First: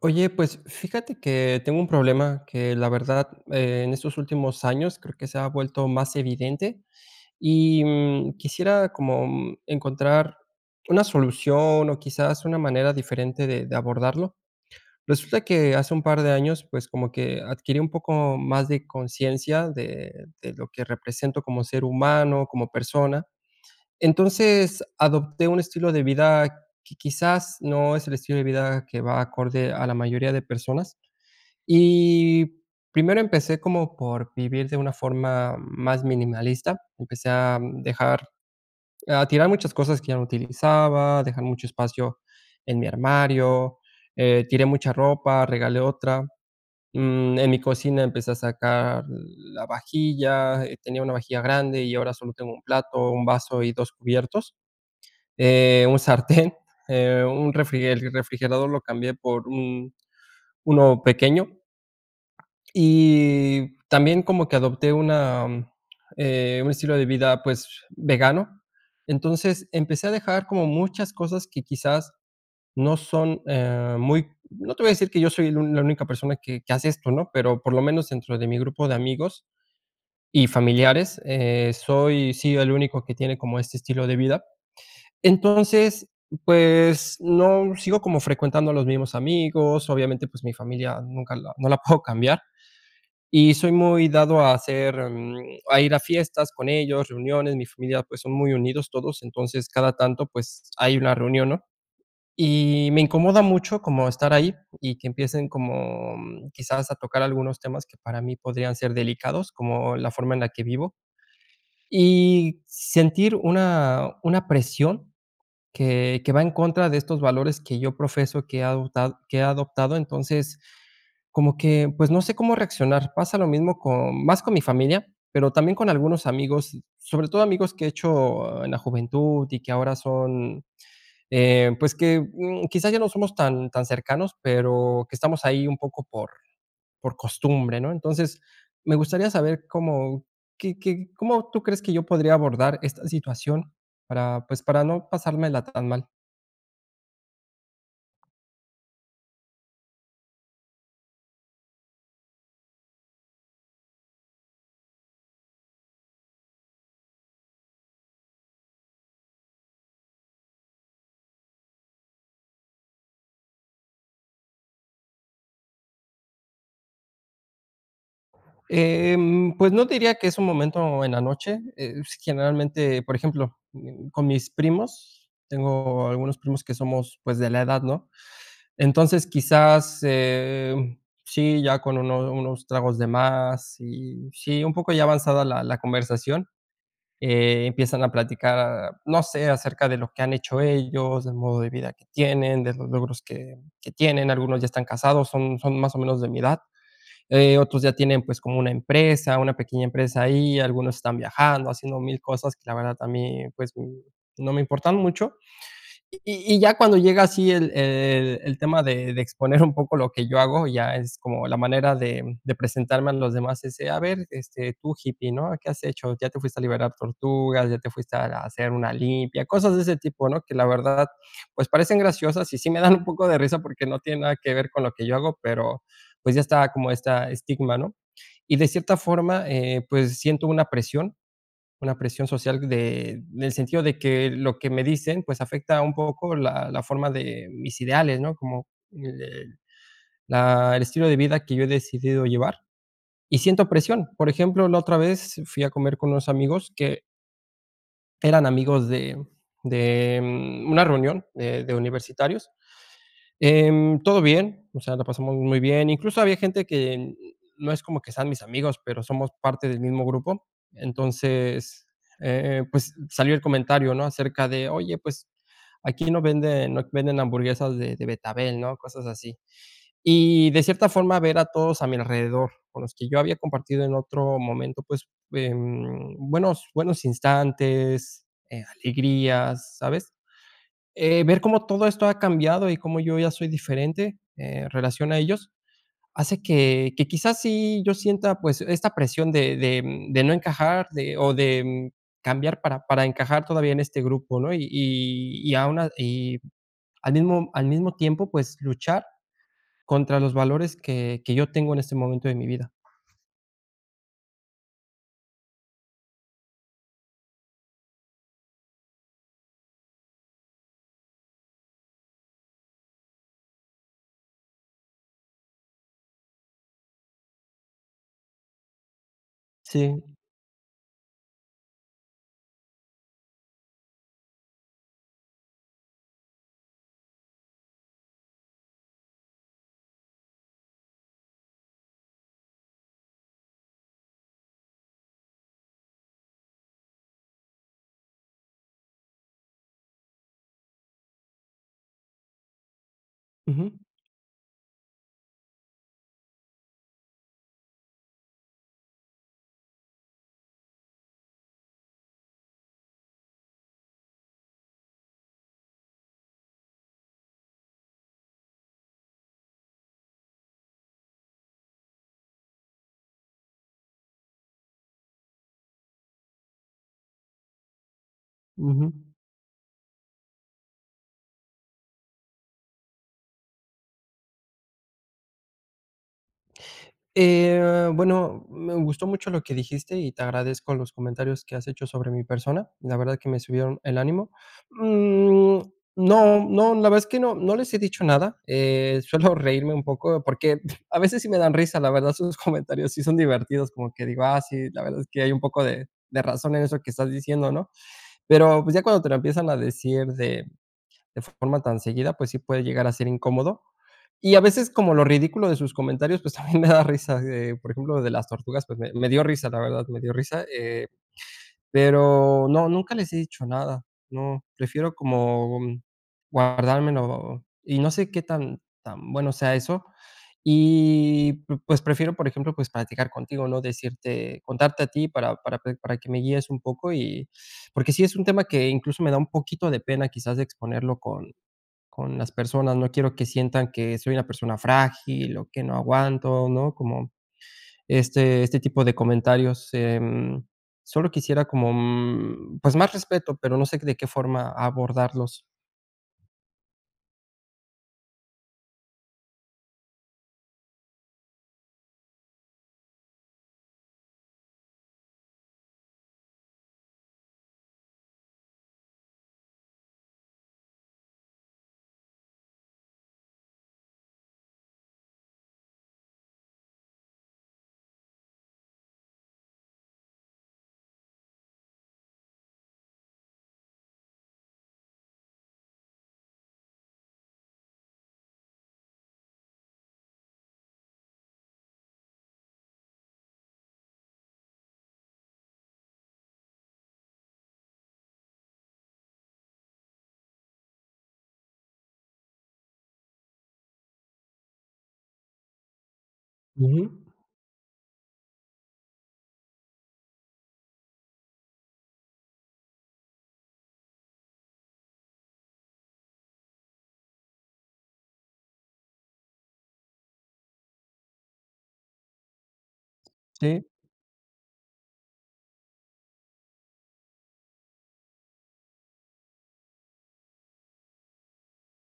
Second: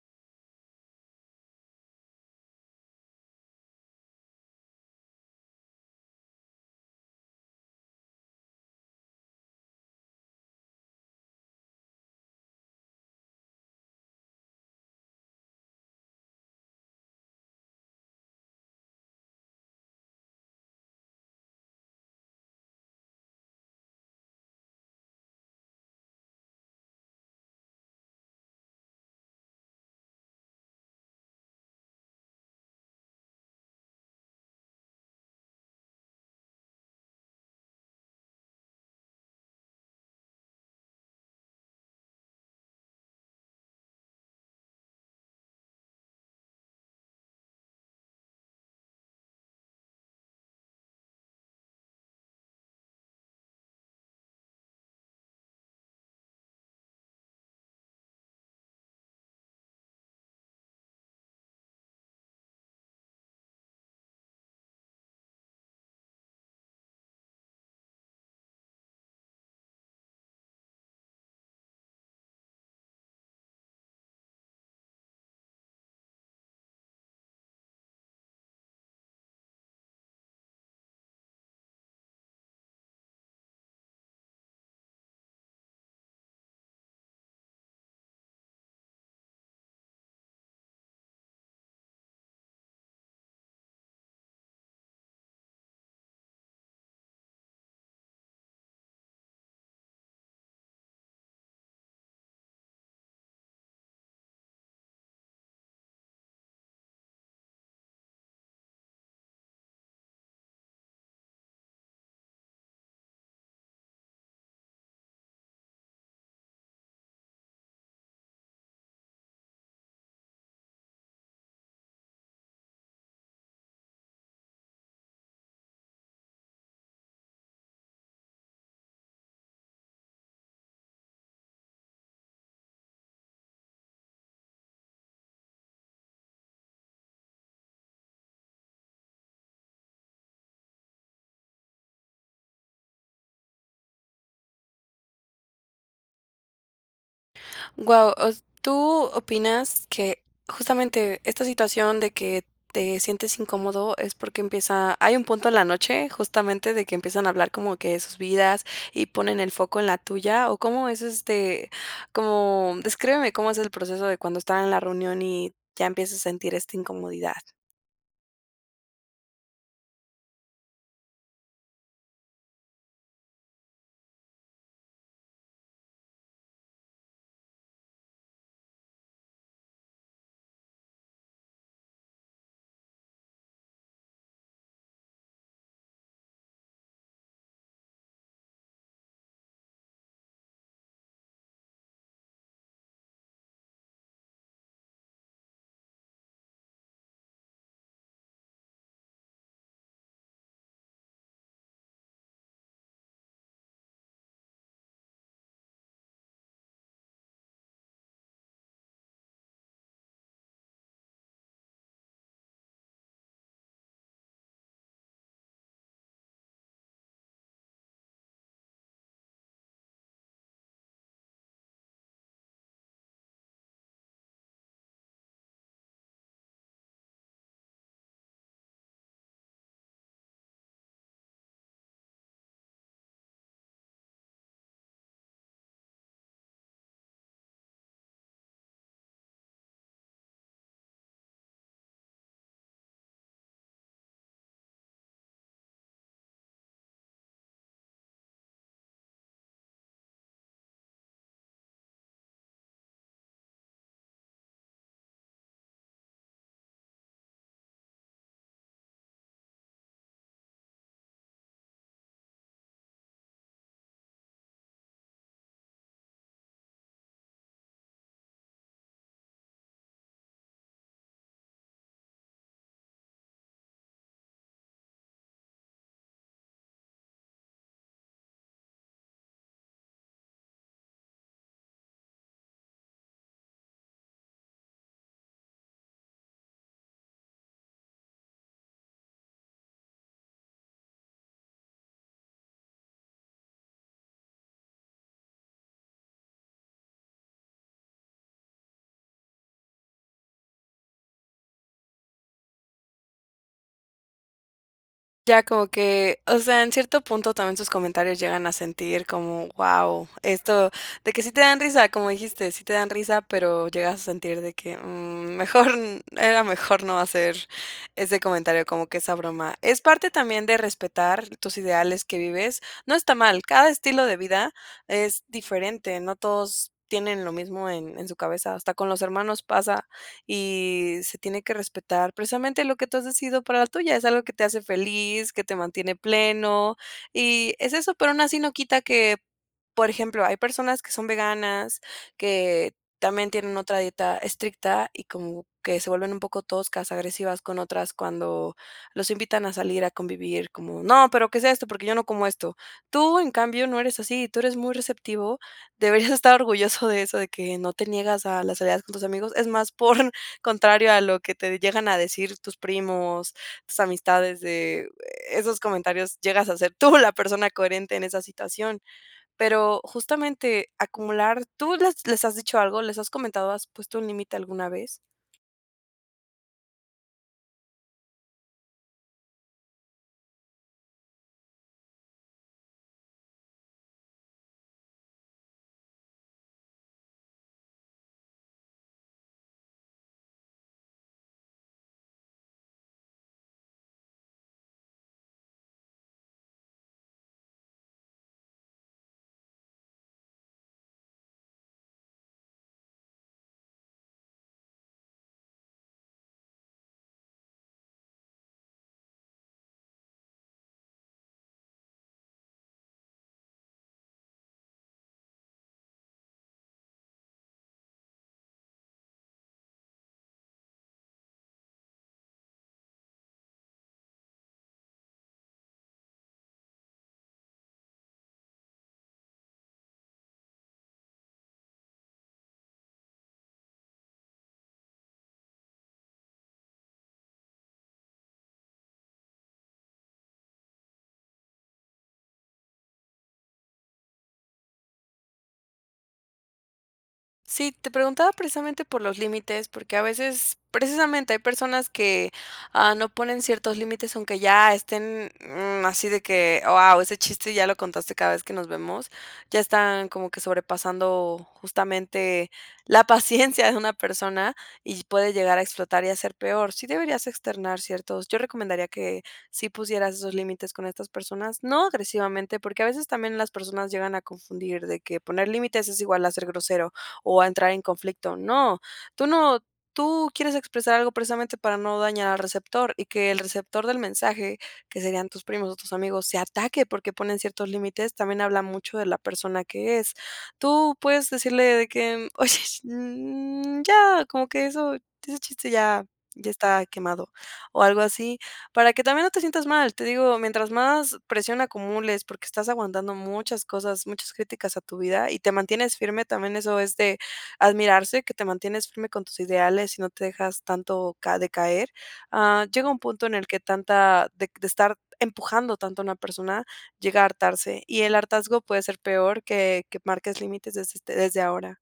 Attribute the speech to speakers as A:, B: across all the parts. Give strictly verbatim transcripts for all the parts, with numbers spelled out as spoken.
A: Oye, pues, fíjate que tengo un problema que, la verdad, en estos últimos años creo que se ha vuelto más evidente. Y, mm, quisiera como encontrar una solución o quizás una manera diferente de de abordarlo. Resulta que hace un par de años, pues, como que adquirí un poco más de consciencia de de lo que represento como ser humano, como persona. Entonces, adopté un estilo de vida que quizás no es el estilo de vida que va acorde a la mayoría de personas. Y primero empecé como, por vivir de una forma más minimalista. Empecé a dejar a tirar muchas cosas que ya no utilizaba, dejar mucho espacio en mi armario, eh, tiré mucha ropa, regalé otra, mm, en mi cocina empecé a sacar la vajilla, tenía una vajilla grande y ahora solo tengo un plato, un vaso y dos cubiertos, eh, un sartén, eh, un refrige el refrigerador lo cambié por un uno pequeño, y también como que adopté una eh, un estilo de vida, pues, vegano, entonces, empecé a dejar como muchas cosas que quizás no son, eh, muy no te voy a decir que yo soy el la única persona que que hace esto, ¿no? Pero, por lo menos, dentro de mi grupo de amigos y familiares, eh, soy sí el único que tiene como este estilo de vida. Entonces, pues, no sigo como frecuentando a los mismos amigos. Obviamente, pues, mi familia nunca la no la puedo cambiar y soy muy dado a hacer, mm, a ir a fiestas con ellos, reuniones. Mi familia pues, son muy unidos todos, entonces cada tanto pues, hay una reunión, ¿no? Y me incomoda mucho como estar ahí y que empiecen como quizás a tocar algunos temas que para mí podrían ser delicados, como la forma en la que vivo. Y sentir una una presión que que va en contra de estos valores que yo profeso, que he adotad que he adoptado. Entonces, como que, pues, no sé cómo reaccionar. Pasa lo mismo con más con mi familia, pero también con algunos amigos, sobre todo amigos que he hecho en la juventud y que ahora son, eh, pues que, mm, quizás ya no somos tan tan cercanos, pero que estamos ahí un poco por por costumbre, ¿no? Entonces, me gustaría saber cómo qué qué cómo tú crees que yo podría abordar esta situación para, pues, para no pasármela tan mal.
B: Guau. O s tú opinas que, justamente, esta situación de que te sientes incómodo, es porque empieza hay un punto en la noche, justamente, de que empiezan a hablar como que de sus vidas y ponen el foco en la tuya, o cómo es este como descríbeme cómo es el proceso de cuando están en la reunión y ya empiezas a sentir esta incomodidad.
A: Em, pues, no te diría que es un momento en la noche, es, generalmente, por ejemplo, mm, con mis primos, tengo algunos primos que somos, pues, de la edad, ¿no? Entonces, quizás, eh, sí, ya con unos unos tragos de más, y, sí, un poco ya avanzada la la conversación, eh, empiezan a platicar, no sé, acerca de lo que han hecho ellos, del modo de vida que tienen, de los logros que que tienen, algunos ya están casados, son son, más o menos, de mi edad. Eh, otros ya tienen, pues, como una empresa, una pequeña empresa ahí, algunos están viajando, haciendo mil cosas que, la verdad, a mí, pues, no me importan mucho. Y y y ya cuando llega así el el el tema de de exponer un poco lo que yo hago, ya es como la manera de de presentarme a los demás, ese: "A ver, este, tú hippie, ¿no? ¿Qué has hecho? ¿Ya te fuiste a liberar tortugas? ¿Ya te fuiste a a hacer una limpia?" Cosas de ese tipo, ¿no? Que la verdad, pues, parecen graciosas, y sí me dan un poco de risa, porque no tiene nada que ver con lo que yo hago, pero, pues, ya está como esta estigma, ¿no? Y de cierta forma, eh, pues, siento una presión, una presión social de en el sentido de que lo que me dicen, pues, afecta un poco la la forma de mis ideales, ¿no? Como el la el estilo de vida que yo he decidido llevar, y siento presión. Por ejemplo, la otra vez fui a comer con unos amigos que eran amigos de de una reunión de de universitarios. Em, todo bien, o sea, la pasamos muy bien, incluso, había gente que no es como que sean mis amigos, pero somos parte del mismo grupo. Entonces, eh, pues, salió el comentario, ¿no? Acerca de: "Oye, pues, aquí no venden no venden hamburguesas de de betabel", ¿no?, cosas así. Y de cierta forma, ver a todos a mi alrededor, con los que yo había compartido en otro momento, pues, em, buenos buenos instantes, eh, alegrías, ¿sabes?, eh, ver cómo todo esto ha cambiado y cómo yo ya soy diferente, en relación a ellos, hace que que quizás sí, yo sienta, pues, esta presión de de de no encajar de o de, mm, cambiar para para encajar todavía en este grupo, ¿no? Y y y a una y al mismo al mismo tiempo, pues, luchar contra los valores que que yo tengo en este momento de mi vida.
B: Ya como que, o sea, en cierto punto, también sus comentarios llegan a sentir como, guau, esto, de que sí te dan risa, como dijiste: "Sí te dan risa", pero llegas a sentir de que, mm, mejor era mejor no hacer ese comentario, como que esa broma. Es parte
A: Sí.
B: también de respetar tus ideales que vives, no está mal, cada estilo de vida es diferente, no todos tienen lo mismo en en su cabeza, hasta con los hermanos pasa y se tiene que respetar, precisamente, lo que tú has decidido para la tuya, es algo que te hace feliz, que te mantiene pleno, y es eso, pero aún así no quita que, por ejemplo, hay personas que son veganas, que también tienen
A: Ujú.
B: otra dieta estricta y como que se vuelven un poco toscas, agresivas con otras cuando los invitan a salir a convivir como: "No, pero que sea esto, porque yo no como esto". Tú, en cambio, no eres así, tú eres muy receptivo, deberías estar orgulloso de eso, de que no te niegas a las salidas con tus amigos, es más, por contrario a lo que te llegan a decir tus primos, tus amistades de esos comentarios, llegas a ser tú la persona coherente en esa situación.
A: Ujú.
B: Pero justamente, acumular, ¿tú les les has dicho algo, les has comentado, has puesto un límite alguna vez?
A: Eh, bueno, me gustó mucho lo que dijiste y te agradezco los comentarios que has hecho sobre mi persona, la verdad, que me subieron el ánimo. Mm, no no, la verdad es que no, no les he dicho nada, eh, suelo reírme un poco, porque, a veces sí me dan risa, la verdad, sus comentarios sí son divertidos, como que digo: "Ah, sí, la verdad es que hay un poco de de razón en eso que estás diciendo, ¿no?", pero, pues, ya cuando te lo empiezan a decir de de forma tan seguida, pues sí puede llegar a ser incómodo, y a veces, como lo ridículo de sus comentarios, pues, también me da risa, así de, por ejemplo, de las tortugas, pues, me me dio risa, la verdad, me dio risa, eh, pero no, nunca les he dicho nada, no, prefiero como, mm, guardármelo y no sé, qué tan tan bueno sea eso, y pu pues, prefiero, por ejemplo, pues platicar contigo, ¿no?, decirte contarte a ti para para pe para que me guíes un poco. Y, porque sí es un tema que, incluso, me da un poquito de pena, quizás, de exponerlo con con las personas, no quiero que sientan que soy una persona frágil o que no aguanto, ¿no?, como este este tipo de comentarios, em, solo quisiera como, mm, pues, más respeto, pero no sé, de qué forma abordarlos.
B: Sí, te preguntaba precisamente por los límites, porque a veces, precisamente, hay personas que, ah, no ponen ciertos límites, aunque ya estén, mm, así de que: "Guau, ese chiste ya lo contaste, cada vez que nos vemos". Ya están como que sobrepasando, justamente, la paciencia de una persona, y puede llegar a explotar y a ser peor. Sí deberías externar ciertos yo recomendaría que sí pusieras esos límites con estas personas. No agresivamente, porque, a veces también, las personas llegan a confundir de que poner límites es igual a ser grosero, o a entrar en conflicto. No, tú no tú quieres expresar algo, precisamente, para no dañar al receptor, y que el receptor del mensaje, que serían tus primos o tus amigos, se ataque porque ponen ciertos límites, también habla mucho de la persona que es. Tú puedes decirle de que: "Oye, mm, ya, como que eso, ese chiste ya ya está
A: Ujú.
B: quemado", o algo así, para que también no te sientas mal, te digo, mientras más presión acumules, porque estás aguantando muchas cosas, muchas críticas a tu vida, y te mantienes firme también eso es de admirarse, que te mantienes firme con tus ideales y no te dejas tanto ca decaer, ah, llega un punto en el que
A: Sí.
B: tanta de de estar empujando tanto a una persona llega a hartarse, y el hartazgo puede ser peor que que marques límites desde, este, desde ahora.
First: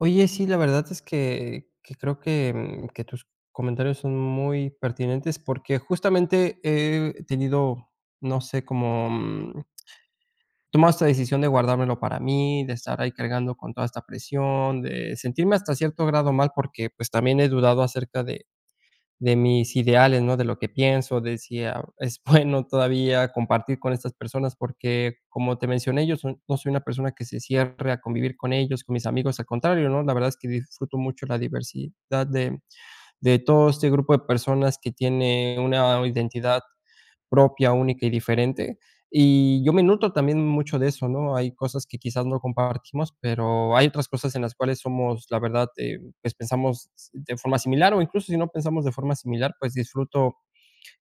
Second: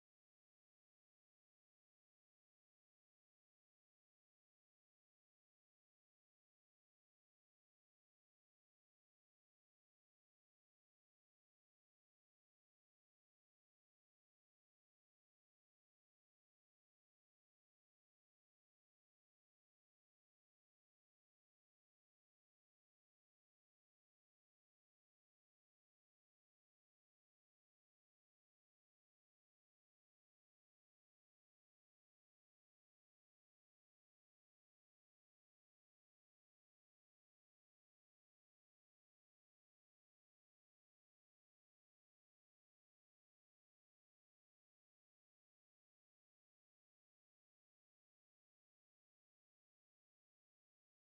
A: Oye, sí, la verdad es que que creo que, mm, que tus comentarios son muy pertinentes, porque justamente he tenido, no sé, como, mm Tomar esta decisión de guardármelo para mí, de estar ahí cargando con toda esta presión, de sentirme hasta cierto grado mal, porque, pues, también he dudado acerca de de mis ideales, ¿no? De lo que pienso, de si ah, es bueno todavía compartir con estas personas. Porque, como te mencioné, yo soy no soy una persona que se cierre a convivir con ellos, con mis amigos, al contrario, ¿no? La verdad es que disfruto mucho la diversidad de, mm, de todo este grupo de personas que tiene una identidad propia, única y diferente. Y yo me noto también mucho de eso, ¿no? Hay cosas que quizás no compartimos, pero hay otras cosas en las cuales somos la verdad, eh, pues pensamos de forma similar, o incluso, si no pensamos de forma similar, pues disfruto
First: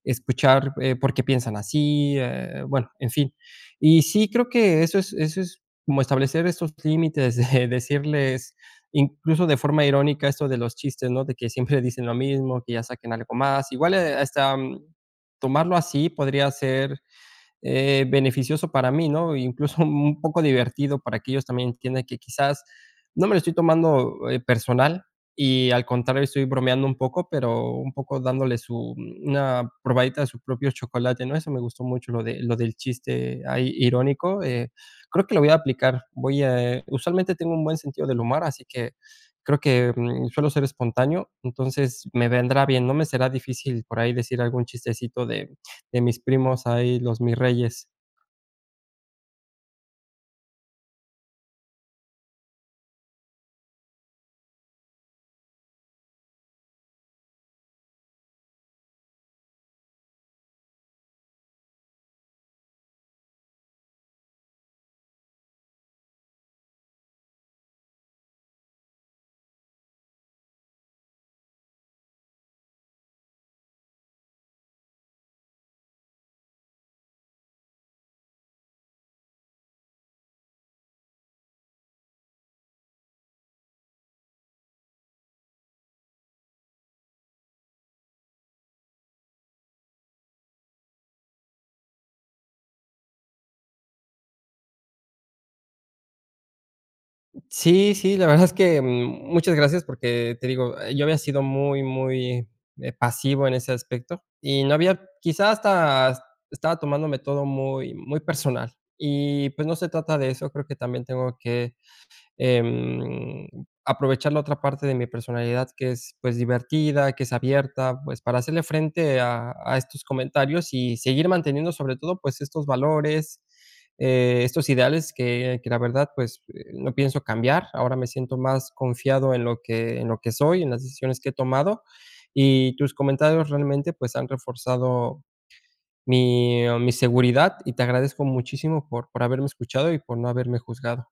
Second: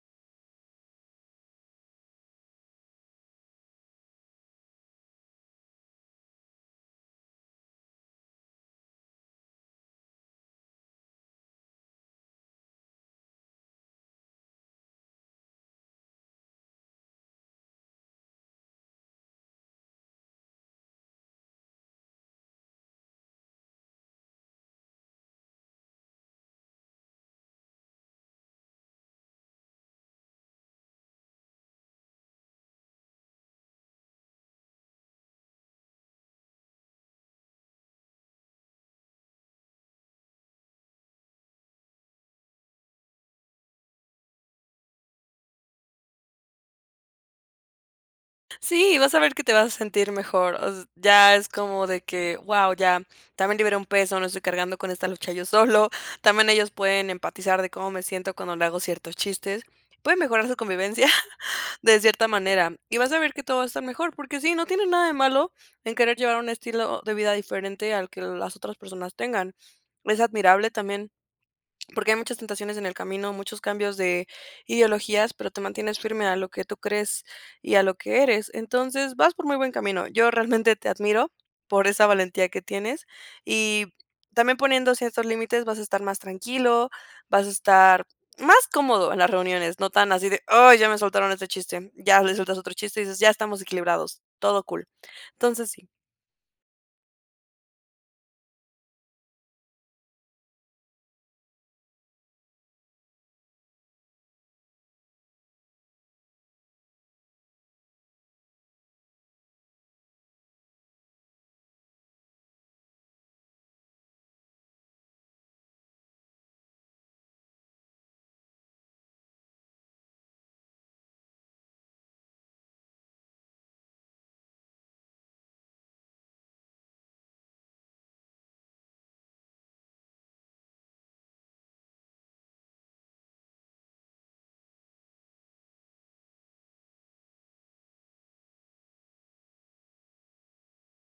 A: escuchar, eh, por qué piensan así, eh, bueno, en fin. Y sí, creo que eso es eso es como establecer esos límites, de decirles incluso, de forma irónica, esto de los chistes, ¿no? De que siempre dicen lo mismo, que ya saquen algo más, igual, eh, hasta, mm, tomarlo así podría ser, eh, beneficioso para mí, ¿no? Incluso, un poco divertido, para que ellos también entiendan que, quizás, no me lo estoy tomando, eh, personal, y al contrario estoy bromeando un poco, pero un poco dándole su mm, una probadita de su propio chocolate, ¿no? Eso me gustó mucho, lo de lo del chiste ahí irónico, eh, creo que lo voy a aplicar. Voy a, eh, usualmente tengo un buen sentido del humar, así que, creo que, mm, suelo ser espontáneo, entonces me vendrá bien. No me será difícil por ahí decir algún chistecito de de mis primos ahí, los mirreyes.
B: Sí, vas a ver que te vas a sentir mejor, os ya es como de que "guau, ya también libré un peso, no estoy cargando con esta lucha yo solo, también ellos pueden empatizar de cómo me siento cuando le hago ciertos chistes". Puede mejorar su convivencia de cierta manera, y vas a ver que todo va a estar mejor, porque sí, no tienes nada de malo en querer llevar un estilo de vida diferente, al que el las otras personas tengan. Es admirable también, porque hay muchas tentaciones en el camino, muchos cambios de ideologías, pero te mantienes firme a lo que tú crees y a lo que eres. Entonces, vas por muy buen camino. Yo realmente te admiro por esa valentía que tienes, y también poniendo ciertos límites, vas a estar más tranquilo, vas a estar más cómodo en las reuniones, no tan así de, "¡ay!, ya me soltaron este chiste", ya les sueltas otro chiste y dices: "Ya estamos equilibrados, todo cool". Entonces, sí.
A: Sí, sí, la verdad es que, mm, muchas gracias, porque te digo, yo había sido muy, muy, eh, pasivo en ese aspecto y no había quizá hasta estaba tomándome todo muy muy personal y pues, no se trata de eso. Creo que también tengo que, em, aprovechar la otra parte de mi personalidad que es, pues, divertida, que es abierta, pues, para hacerle frente a a estos comentarios y seguir manteniendo sobre todo, pues, estos valores, eh, estos ideales que que la verdad, pues, no pienso cambiar. Ahora me siento más confiado en lo que en lo que soy, en las decisiones que he tomado. Y tus comentarios realmente, pues, han reforzado mi mi seguridad y te agradezco muchísimo por por haberme escuchado y por no haberme juzgado.